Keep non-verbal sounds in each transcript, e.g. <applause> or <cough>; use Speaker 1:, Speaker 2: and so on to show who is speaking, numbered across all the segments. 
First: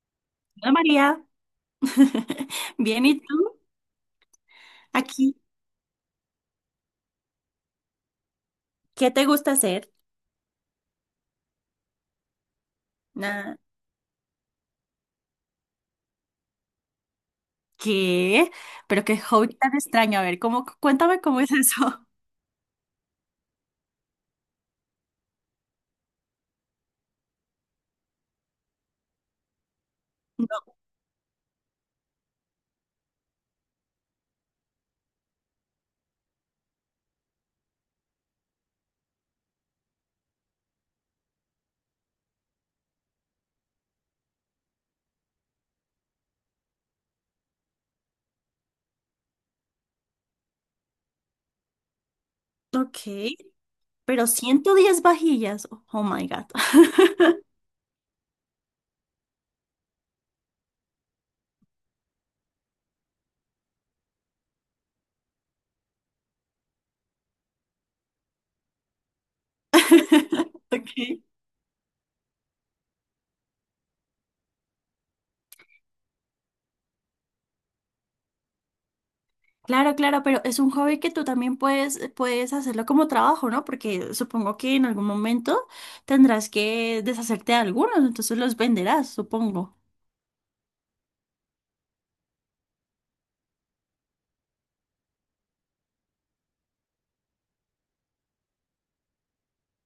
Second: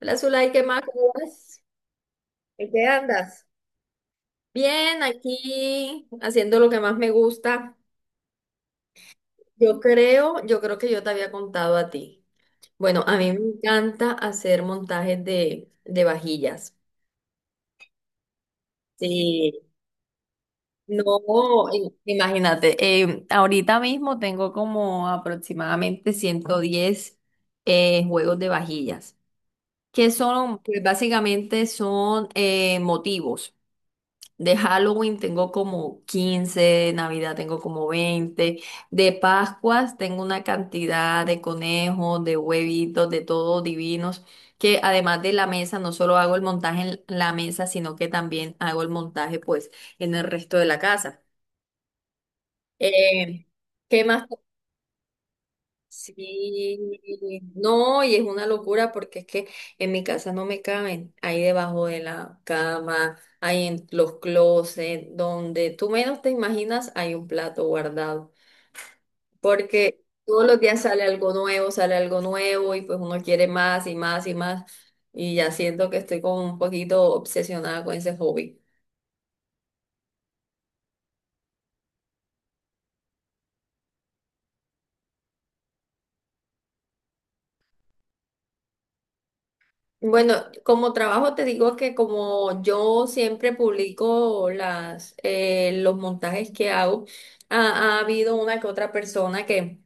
Speaker 1: Hola, Zulay, ¿qué
Speaker 2: Hola
Speaker 1: más? ¿Cómo
Speaker 2: María,
Speaker 1: vas? ¿En qué
Speaker 2: bien, ¿y
Speaker 1: andas?
Speaker 2: tú?
Speaker 1: Bien,
Speaker 2: Aquí,
Speaker 1: aquí haciendo lo que más me gusta.
Speaker 2: ¿qué te gusta
Speaker 1: Yo
Speaker 2: hacer?
Speaker 1: creo, yo creo que yo te había contado a ti. Bueno, a mí me
Speaker 2: Nada.
Speaker 1: encanta hacer montajes de vajillas.
Speaker 2: ¿Qué? Pero qué
Speaker 1: Sí.
Speaker 2: hobby tan extraño. A ver, ¿cuéntame cómo es
Speaker 1: No,
Speaker 2: eso?
Speaker 1: imagínate, ahorita mismo tengo como aproximadamente 110 juegos de vajillas, que son,
Speaker 2: <laughs>
Speaker 1: pues básicamente son motivos. De Halloween tengo como 15, de Navidad tengo como 20, de Pascuas tengo una cantidad de conejos, de huevitos, de todo divinos, que además de la mesa, no solo hago el montaje en la mesa, sino que también hago el montaje pues en el resto de la casa.
Speaker 2: No, ok,
Speaker 1: Eh, ¿Qué más?
Speaker 2: pero 110 vajillas. Oh my God.
Speaker 1: Sí, no, y es una locura porque es que en mi casa no me caben, ahí debajo de la cama, ahí en los closets, donde tú menos te imaginas hay un plato guardado, porque todos los
Speaker 2: <laughs>
Speaker 1: días
Speaker 2: Ok.
Speaker 1: sale algo nuevo y pues uno quiere más y más y más, y ya siento que estoy como un poquito obsesionada con ese hobby.
Speaker 2: Claro, claro, pero es un hobby que tú también puedes hacerlo como trabajo, ¿no? Porque supongo que en algún momento tendrás que deshacerte de algunos, entonces los venderás, supongo.
Speaker 1: Bueno, como trabajo te digo que como yo siempre publico los montajes que hago, ha habido una que otra persona que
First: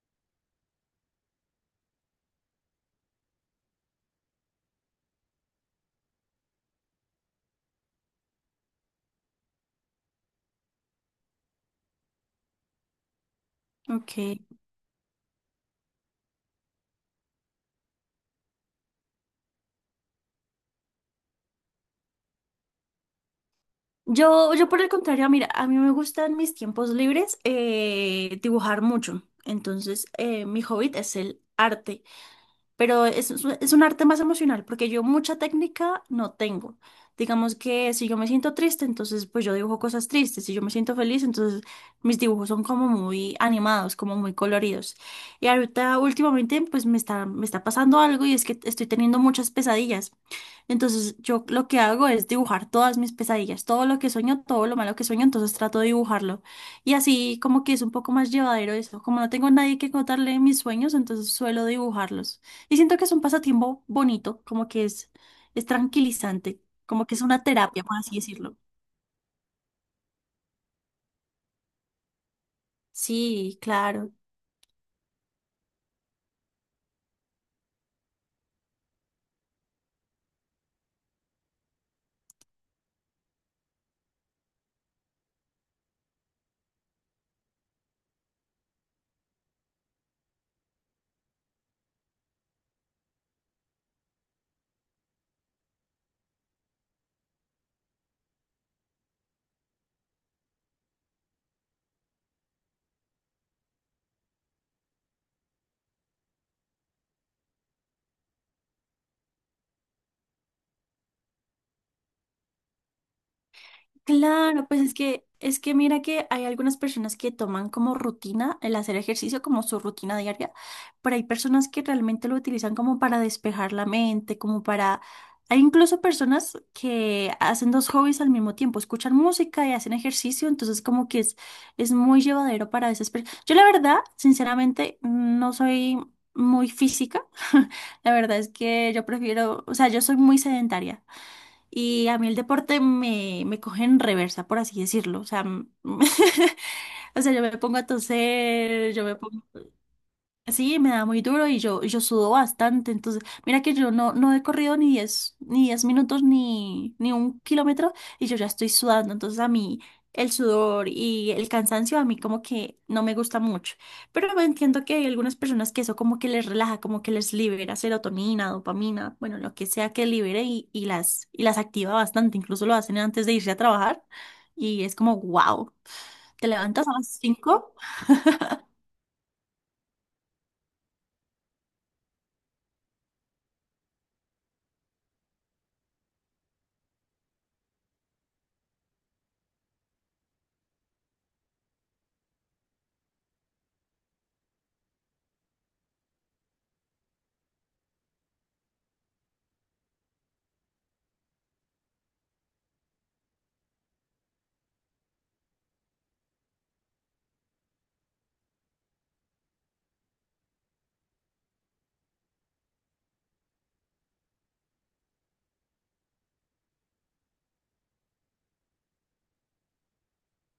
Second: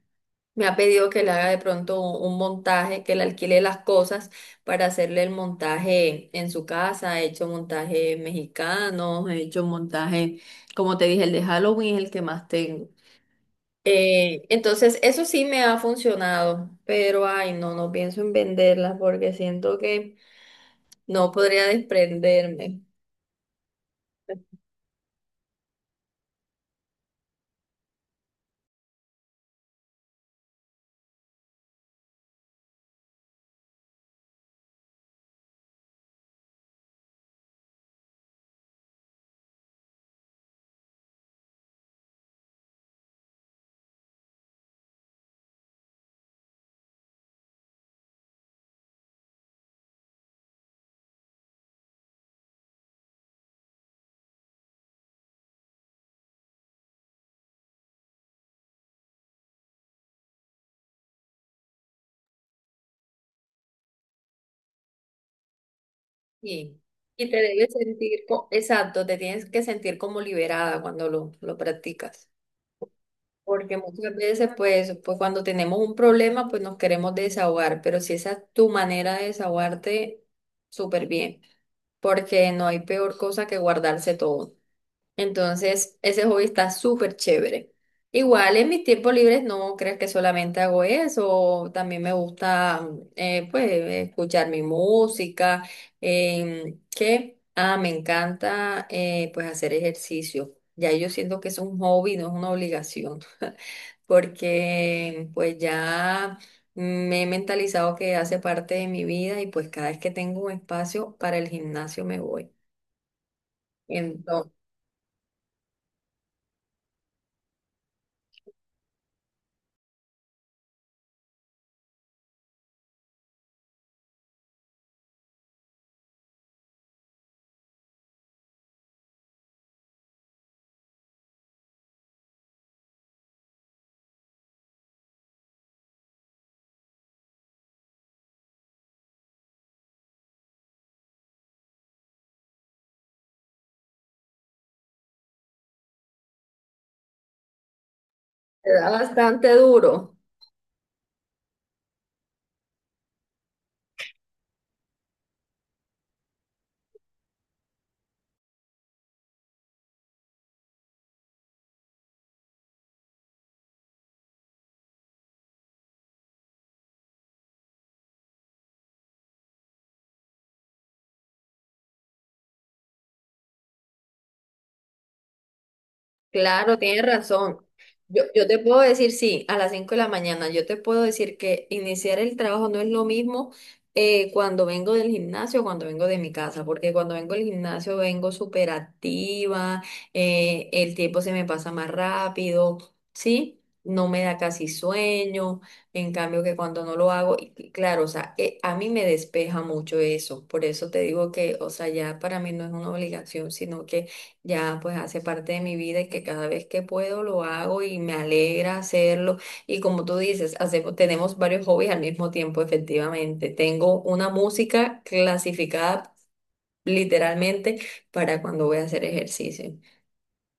Speaker 1: me ha pedido que le haga de pronto un montaje, que le alquile las cosas para hacerle el montaje en su casa. He hecho montajes mexicanos, he hecho montaje, como te dije, el de Halloween es el que más tengo.
Speaker 2: Ok.
Speaker 1: Entonces, eso sí me ha funcionado, pero ay, no, no pienso en venderlas porque siento que... No podría desprenderme.
Speaker 2: Yo por el contrario, mira, a mí me gustan mis tiempos libres, dibujar mucho. Entonces, mi hobby es el arte, pero es un arte más emocional porque yo mucha técnica no tengo. Digamos que si yo me siento triste, entonces pues yo dibujo cosas tristes; si yo me siento feliz, entonces mis dibujos son como muy animados, como muy coloridos. Y ahorita últimamente pues me está pasando algo, y es que estoy teniendo muchas pesadillas. Entonces yo lo que hago es dibujar todas mis pesadillas, todo lo que sueño, todo lo malo que sueño, entonces trato de dibujarlo. Y así como que es un poco más llevadero eso. Como no tengo nadie que contarle mis sueños, entonces suelo dibujarlos. Y siento que es un pasatiempo bonito, como que es, tranquilizante,
Speaker 1: Sí.
Speaker 2: como que es
Speaker 1: Y te
Speaker 2: una
Speaker 1: debes
Speaker 2: terapia, por así
Speaker 1: sentir,
Speaker 2: decirlo.
Speaker 1: exacto, te tienes que sentir como liberada cuando lo practicas.
Speaker 2: Sí,
Speaker 1: Porque
Speaker 2: claro.
Speaker 1: muchas veces, pues cuando tenemos un problema, pues nos queremos desahogar, pero si esa es tu manera de desahogarte, súper bien, porque no hay peor cosa que guardarse todo. Entonces, ese hobby está súper chévere. Igual en mis tiempos libres no creas que solamente hago eso, también me gusta pues escuchar mi música, me encanta pues hacer ejercicio. Ya yo siento que es un hobby, no es una obligación, porque pues ya me he mentalizado que hace parte de mi vida y pues cada vez que tengo un espacio para el gimnasio me voy. Entonces,
Speaker 2: Claro, pues es que mira que hay algunas personas que toman como rutina el hacer ejercicio, como su rutina diaria, pero hay personas que realmente lo utilizan como para despejar la mente, como para... Hay incluso personas que hacen dos hobbies al mismo tiempo, escuchan música y hacen ejercicio, entonces como que es muy llevadero para esas personas. Yo la verdad, sinceramente, no soy muy física. <laughs> La verdad es que yo prefiero, o sea, yo soy muy sedentaria. Y a mí el deporte me coge en reversa, por así decirlo. O sea, <laughs> o sea, yo me pongo a
Speaker 1: me da
Speaker 2: toser, yo me...
Speaker 1: bastante duro.
Speaker 2: Sí, me da muy duro, y yo sudo bastante. Entonces, mira que yo no he corrido ni diez minutos, ni un kilómetro, y yo ya estoy sudando. Entonces, a mí el sudor y el cansancio a mí como que no me gusta mucho. Pero me entiendo que hay algunas personas que eso como que les relaja, como que les libera serotonina, dopamina, bueno, lo que sea que libere, y las activa bastante. Incluso lo hacen antes de irse a trabajar, y es como, wow, te
Speaker 1: Claro,
Speaker 2: levantas a
Speaker 1: tienes
Speaker 2: las
Speaker 1: razón.
Speaker 2: 5.
Speaker 1: Yo te puedo decir, sí, a las 5 de la mañana, yo te puedo decir que iniciar el trabajo no es lo mismo cuando vengo del gimnasio o cuando vengo de mi casa, porque cuando vengo del gimnasio vengo súper activa, el tiempo se me pasa más rápido, ¿sí? No me da casi sueño, en cambio que cuando no lo hago, y claro, o sea, a mí me despeja mucho eso, por eso te digo que, o sea, ya para mí no es una obligación, sino ya pues hace parte de mi vida y que cada vez que puedo lo hago y me alegra hacerlo. Y como tú dices, hacemos, tenemos varios hobbies al mismo tiempo, efectivamente. Tengo una música clasificada literalmente para cuando voy a hacer ejercicio.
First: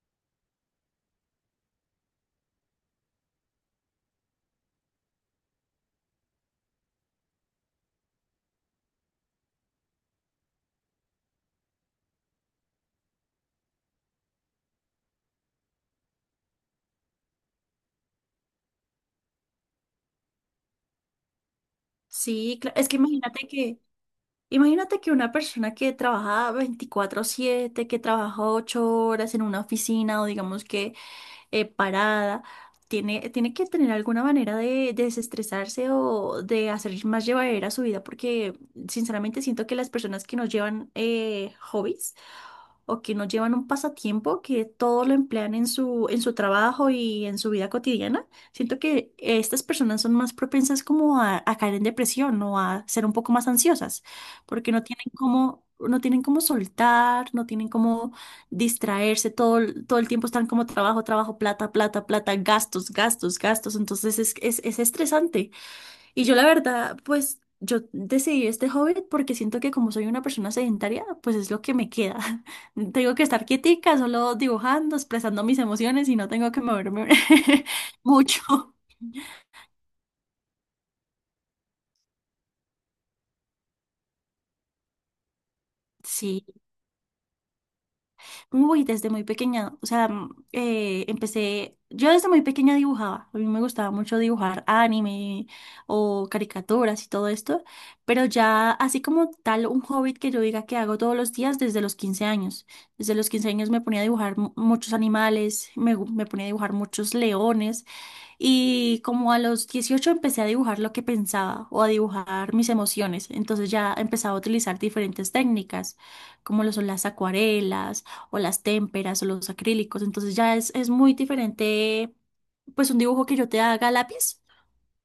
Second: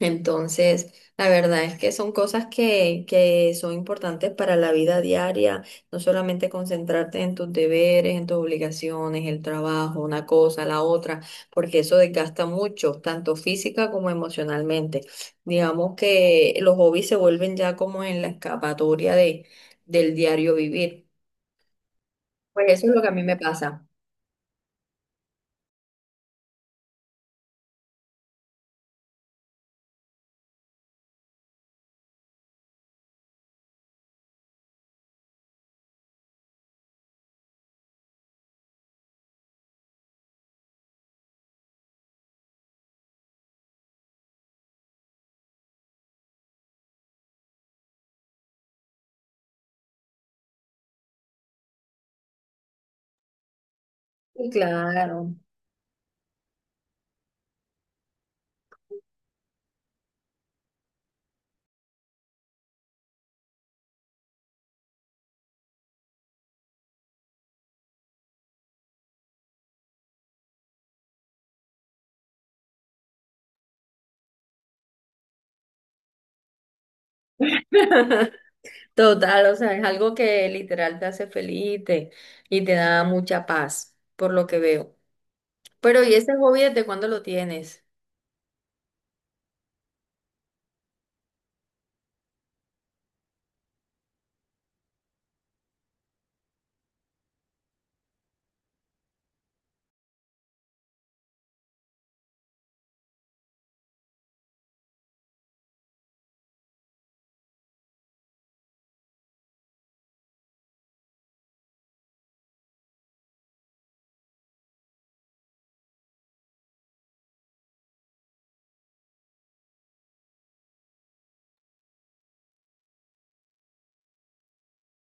Speaker 1: Entonces, la verdad es que son cosas que son importantes para la vida diaria, no solamente concentrarte en tus deberes, en tus obligaciones, el trabajo, una cosa, la otra, porque eso desgasta mucho, tanto física como emocionalmente. Digamos que los hobbies se vuelven ya como en la escapatoria del diario vivir.
Speaker 2: Sí,
Speaker 1: Pues
Speaker 2: claro.
Speaker 1: eso
Speaker 2: Es
Speaker 1: es
Speaker 2: que
Speaker 1: lo que a mí me
Speaker 2: imagínate que...
Speaker 1: pasa.
Speaker 2: Imagínate que una persona que trabaja 24/7, que trabaja 8 horas en una oficina, o digamos que, parada, tiene que tener alguna manera de desestresarse o de hacer más llevadera su vida, porque sinceramente siento que las personas que no llevan, hobbies, o que no llevan un pasatiempo, que todo lo emplean en su trabajo y en su vida cotidiana, siento que estas personas son más propensas como a caer en depresión o a ser un poco más ansiosas,
Speaker 1: Sí,
Speaker 2: porque no tienen
Speaker 1: claro.
Speaker 2: cómo, no tienen cómo soltar, no tienen cómo distraerse, todo, todo el tiempo están como trabajo, trabajo, plata, plata, plata, gastos, gastos, gastos, entonces es, es estresante. Y yo la verdad, pues yo decidí este hobby porque siento que como soy una persona sedentaria, pues es lo que me queda. <laughs> Tengo que estar quietica, solo dibujando, expresando mis emociones y no tengo que moverme <laughs>
Speaker 1: <laughs>
Speaker 2: mucho.
Speaker 1: Total, o sea, es algo que literal te hace feliz y te da mucha paz, por lo que veo. Pero, ¿y ese
Speaker 2: Sí.
Speaker 1: hobby desde cuándo lo tienes?
Speaker 2: Uy, desde muy pequeña, o sea, yo desde muy pequeña dibujaba, a mí me gustaba mucho dibujar anime o caricaturas y todo esto, pero ya así como tal un hobby que yo diga que hago todos los días, desde los 15 años. Desde los 15 años me ponía a dibujar muchos animales, me ponía a dibujar muchos leones. Y como a los 18 empecé a dibujar lo que pensaba o a dibujar mis emociones. Entonces ya empezaba a utilizar diferentes técnicas, como lo son las acuarelas o las témperas o los acrílicos. Entonces ya es muy diferente pues un dibujo que yo te haga a lápiz,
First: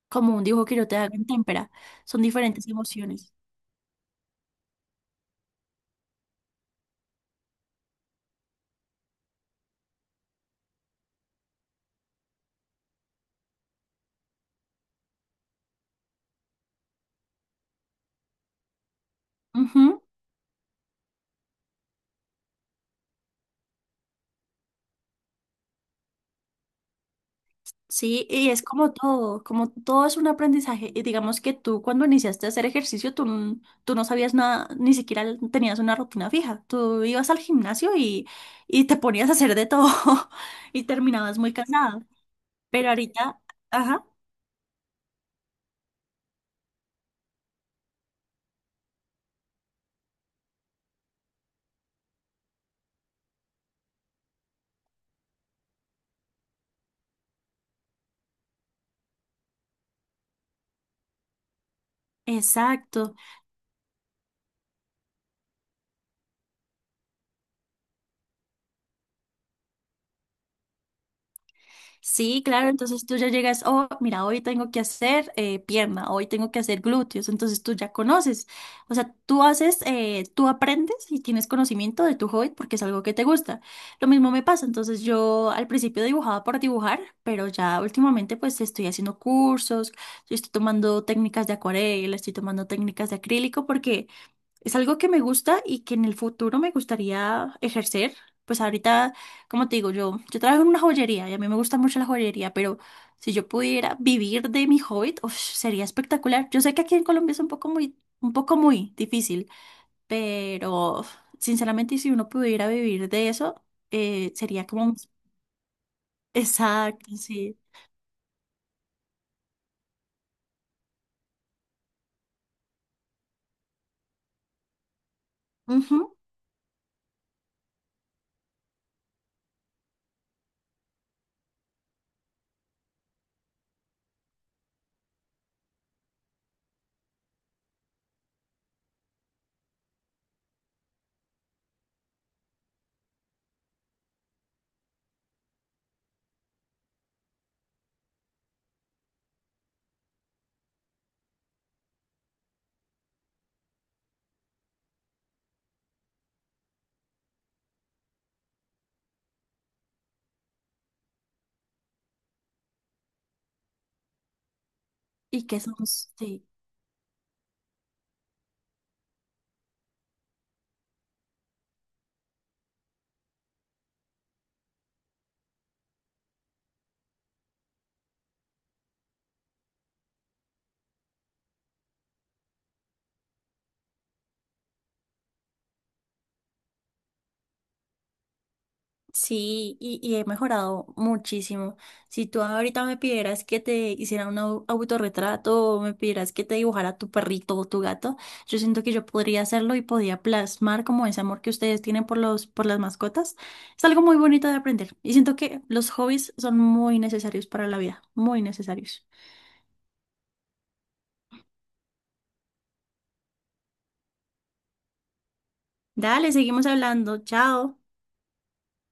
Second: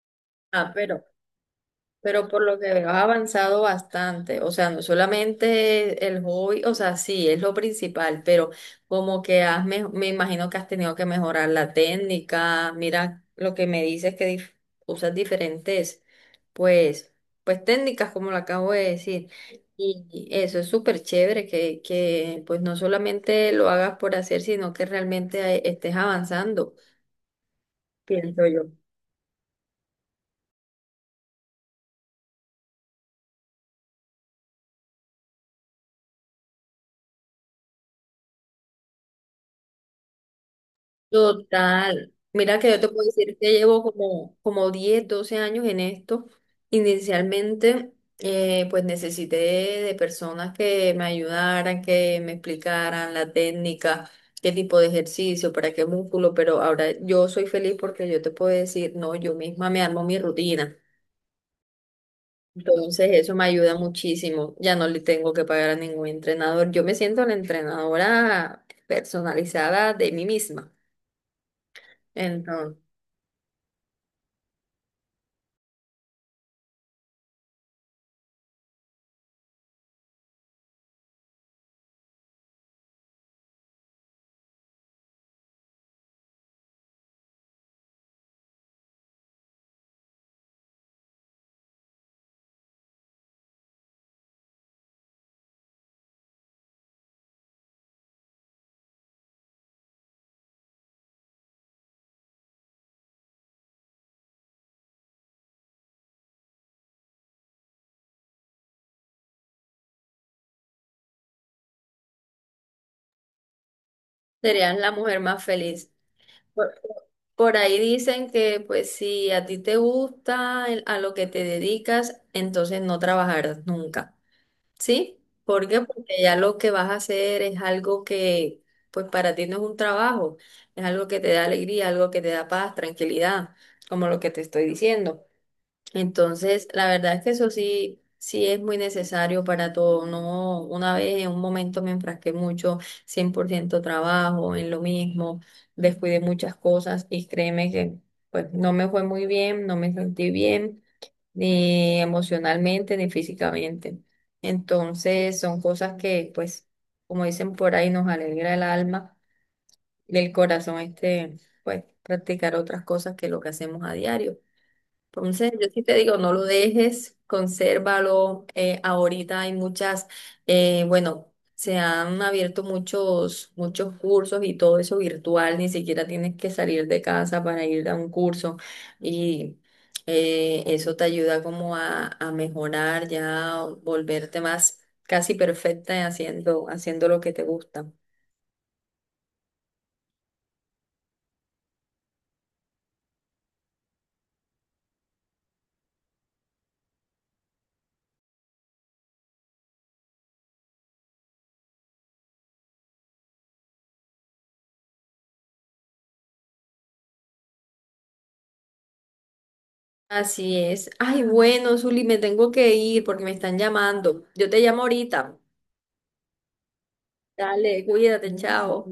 Speaker 2: como un dibujo
Speaker 1: Ah,
Speaker 2: que yo te
Speaker 1: pero
Speaker 2: haga en témpera. Son
Speaker 1: Pero por lo
Speaker 2: diferentes
Speaker 1: que veo, has
Speaker 2: emociones.
Speaker 1: avanzado bastante. O sea, no solamente el hobby, o sea, sí, es lo principal, pero como que has, me imagino que has tenido que mejorar la técnica. Mira, lo que me dices que usas diferentes, pues, pues técnicas, como lo acabo de decir. Y eso es súper chévere que no solamente lo hagas por hacer, sino que realmente estés avanzando,
Speaker 2: Sí,
Speaker 1: pienso
Speaker 2: y es
Speaker 1: yo.
Speaker 2: como todo es un aprendizaje. Y digamos que tú cuando iniciaste a hacer ejercicio, tú no sabías nada, ni siquiera tenías una rutina fija. Tú ibas al gimnasio, y te ponías a hacer de todo <laughs> y terminabas muy cansada.
Speaker 1: Total. Mira que yo te
Speaker 2: Pero
Speaker 1: puedo decir
Speaker 2: ahorita,
Speaker 1: que llevo
Speaker 2: ajá,
Speaker 1: como 10, 12 años en esto. Inicialmente, pues necesité de personas que me ayudaran, que me explicaran la técnica, qué tipo de ejercicio, para qué músculo, pero ahora yo soy feliz porque yo te puedo decir, no, yo misma me armo mi rutina. Entonces
Speaker 2: exacto.
Speaker 1: eso me ayuda muchísimo. Ya no le tengo que pagar a ningún entrenador. Yo me siento la entrenadora personalizada de mí misma.
Speaker 2: Sí, claro,
Speaker 1: Entonces.
Speaker 2: entonces tú ya llegas, oh, mira, hoy tengo que hacer, pierna, hoy tengo que hacer glúteos, entonces tú ya conoces, o sea, tú haces, tú aprendes y tienes conocimiento de tu hobby porque es algo que te gusta. Lo mismo me pasa, entonces yo al principio dibujaba por dibujar, pero ya últimamente pues estoy haciendo cursos, yo estoy tomando técnicas de acuarela, estoy tomando técnicas de acrílico, porque es algo que me gusta y que en el futuro me gustaría ejercer. Pues ahorita, como te digo, yo trabajo en una joyería y a mí me gusta mucho la joyería, pero si yo pudiera vivir de mi hobby, uf, sería espectacular. Yo sé que aquí en Colombia es un poco muy difícil, pero sinceramente, si uno pudiera vivir de eso, sería
Speaker 1: Serías la
Speaker 2: como...
Speaker 1: mujer más feliz. Por,
Speaker 2: Exacto,
Speaker 1: por
Speaker 2: sí.
Speaker 1: ahí dicen que pues si a ti te gusta a lo que te dedicas, entonces no trabajarás nunca. ¿Sí? ¿Por qué?
Speaker 2: Ujú.
Speaker 1: Porque ya lo que vas a hacer es algo que pues para ti no es un trabajo, es algo que te da alegría, algo que te da paz, tranquilidad, como lo que te estoy diciendo. Entonces, la verdad es que eso sí, sí es muy necesario para todo. No, una vez en un momento me enfrasqué mucho, 100% trabajo, en lo mismo, descuidé muchas cosas y créeme que pues no me fue muy bien, no me sentí bien, ni emocionalmente, ni físicamente. Entonces, son cosas que pues, como dicen por ahí, nos alegra el alma, del corazón este, pues practicar otras cosas que lo que hacemos a diario.
Speaker 2: Y
Speaker 1: Entonces,
Speaker 2: que
Speaker 1: yo sí te
Speaker 2: somos,
Speaker 1: digo, no lo
Speaker 2: sí.
Speaker 1: dejes, consérvalo. Eh, ahorita hay muchas, bueno, se han abierto muchos, muchos cursos y todo eso virtual, ni siquiera tienes que salir de casa para ir a un curso y eso te ayuda como a mejorar, ya volverte más casi perfecta haciendo, haciendo lo que te gusta.
Speaker 2: Sí, y he mejorado muchísimo. Si tú ahorita me pidieras que te hiciera un autorretrato, o me pidieras que te dibujara tu perrito o tu gato, yo siento que yo podría hacerlo y podía plasmar como ese amor que ustedes tienen por las mascotas. Es algo muy bonito de aprender y siento que los hobbies son muy necesarios para la vida, muy necesarios.
Speaker 1: Así es. Ay, bueno, Zuli, me tengo que ir porque me están llamando. Yo te llamo ahorita.
Speaker 2: Dale, seguimos hablando. Chao.
Speaker 1: Dale, cuídate, chao.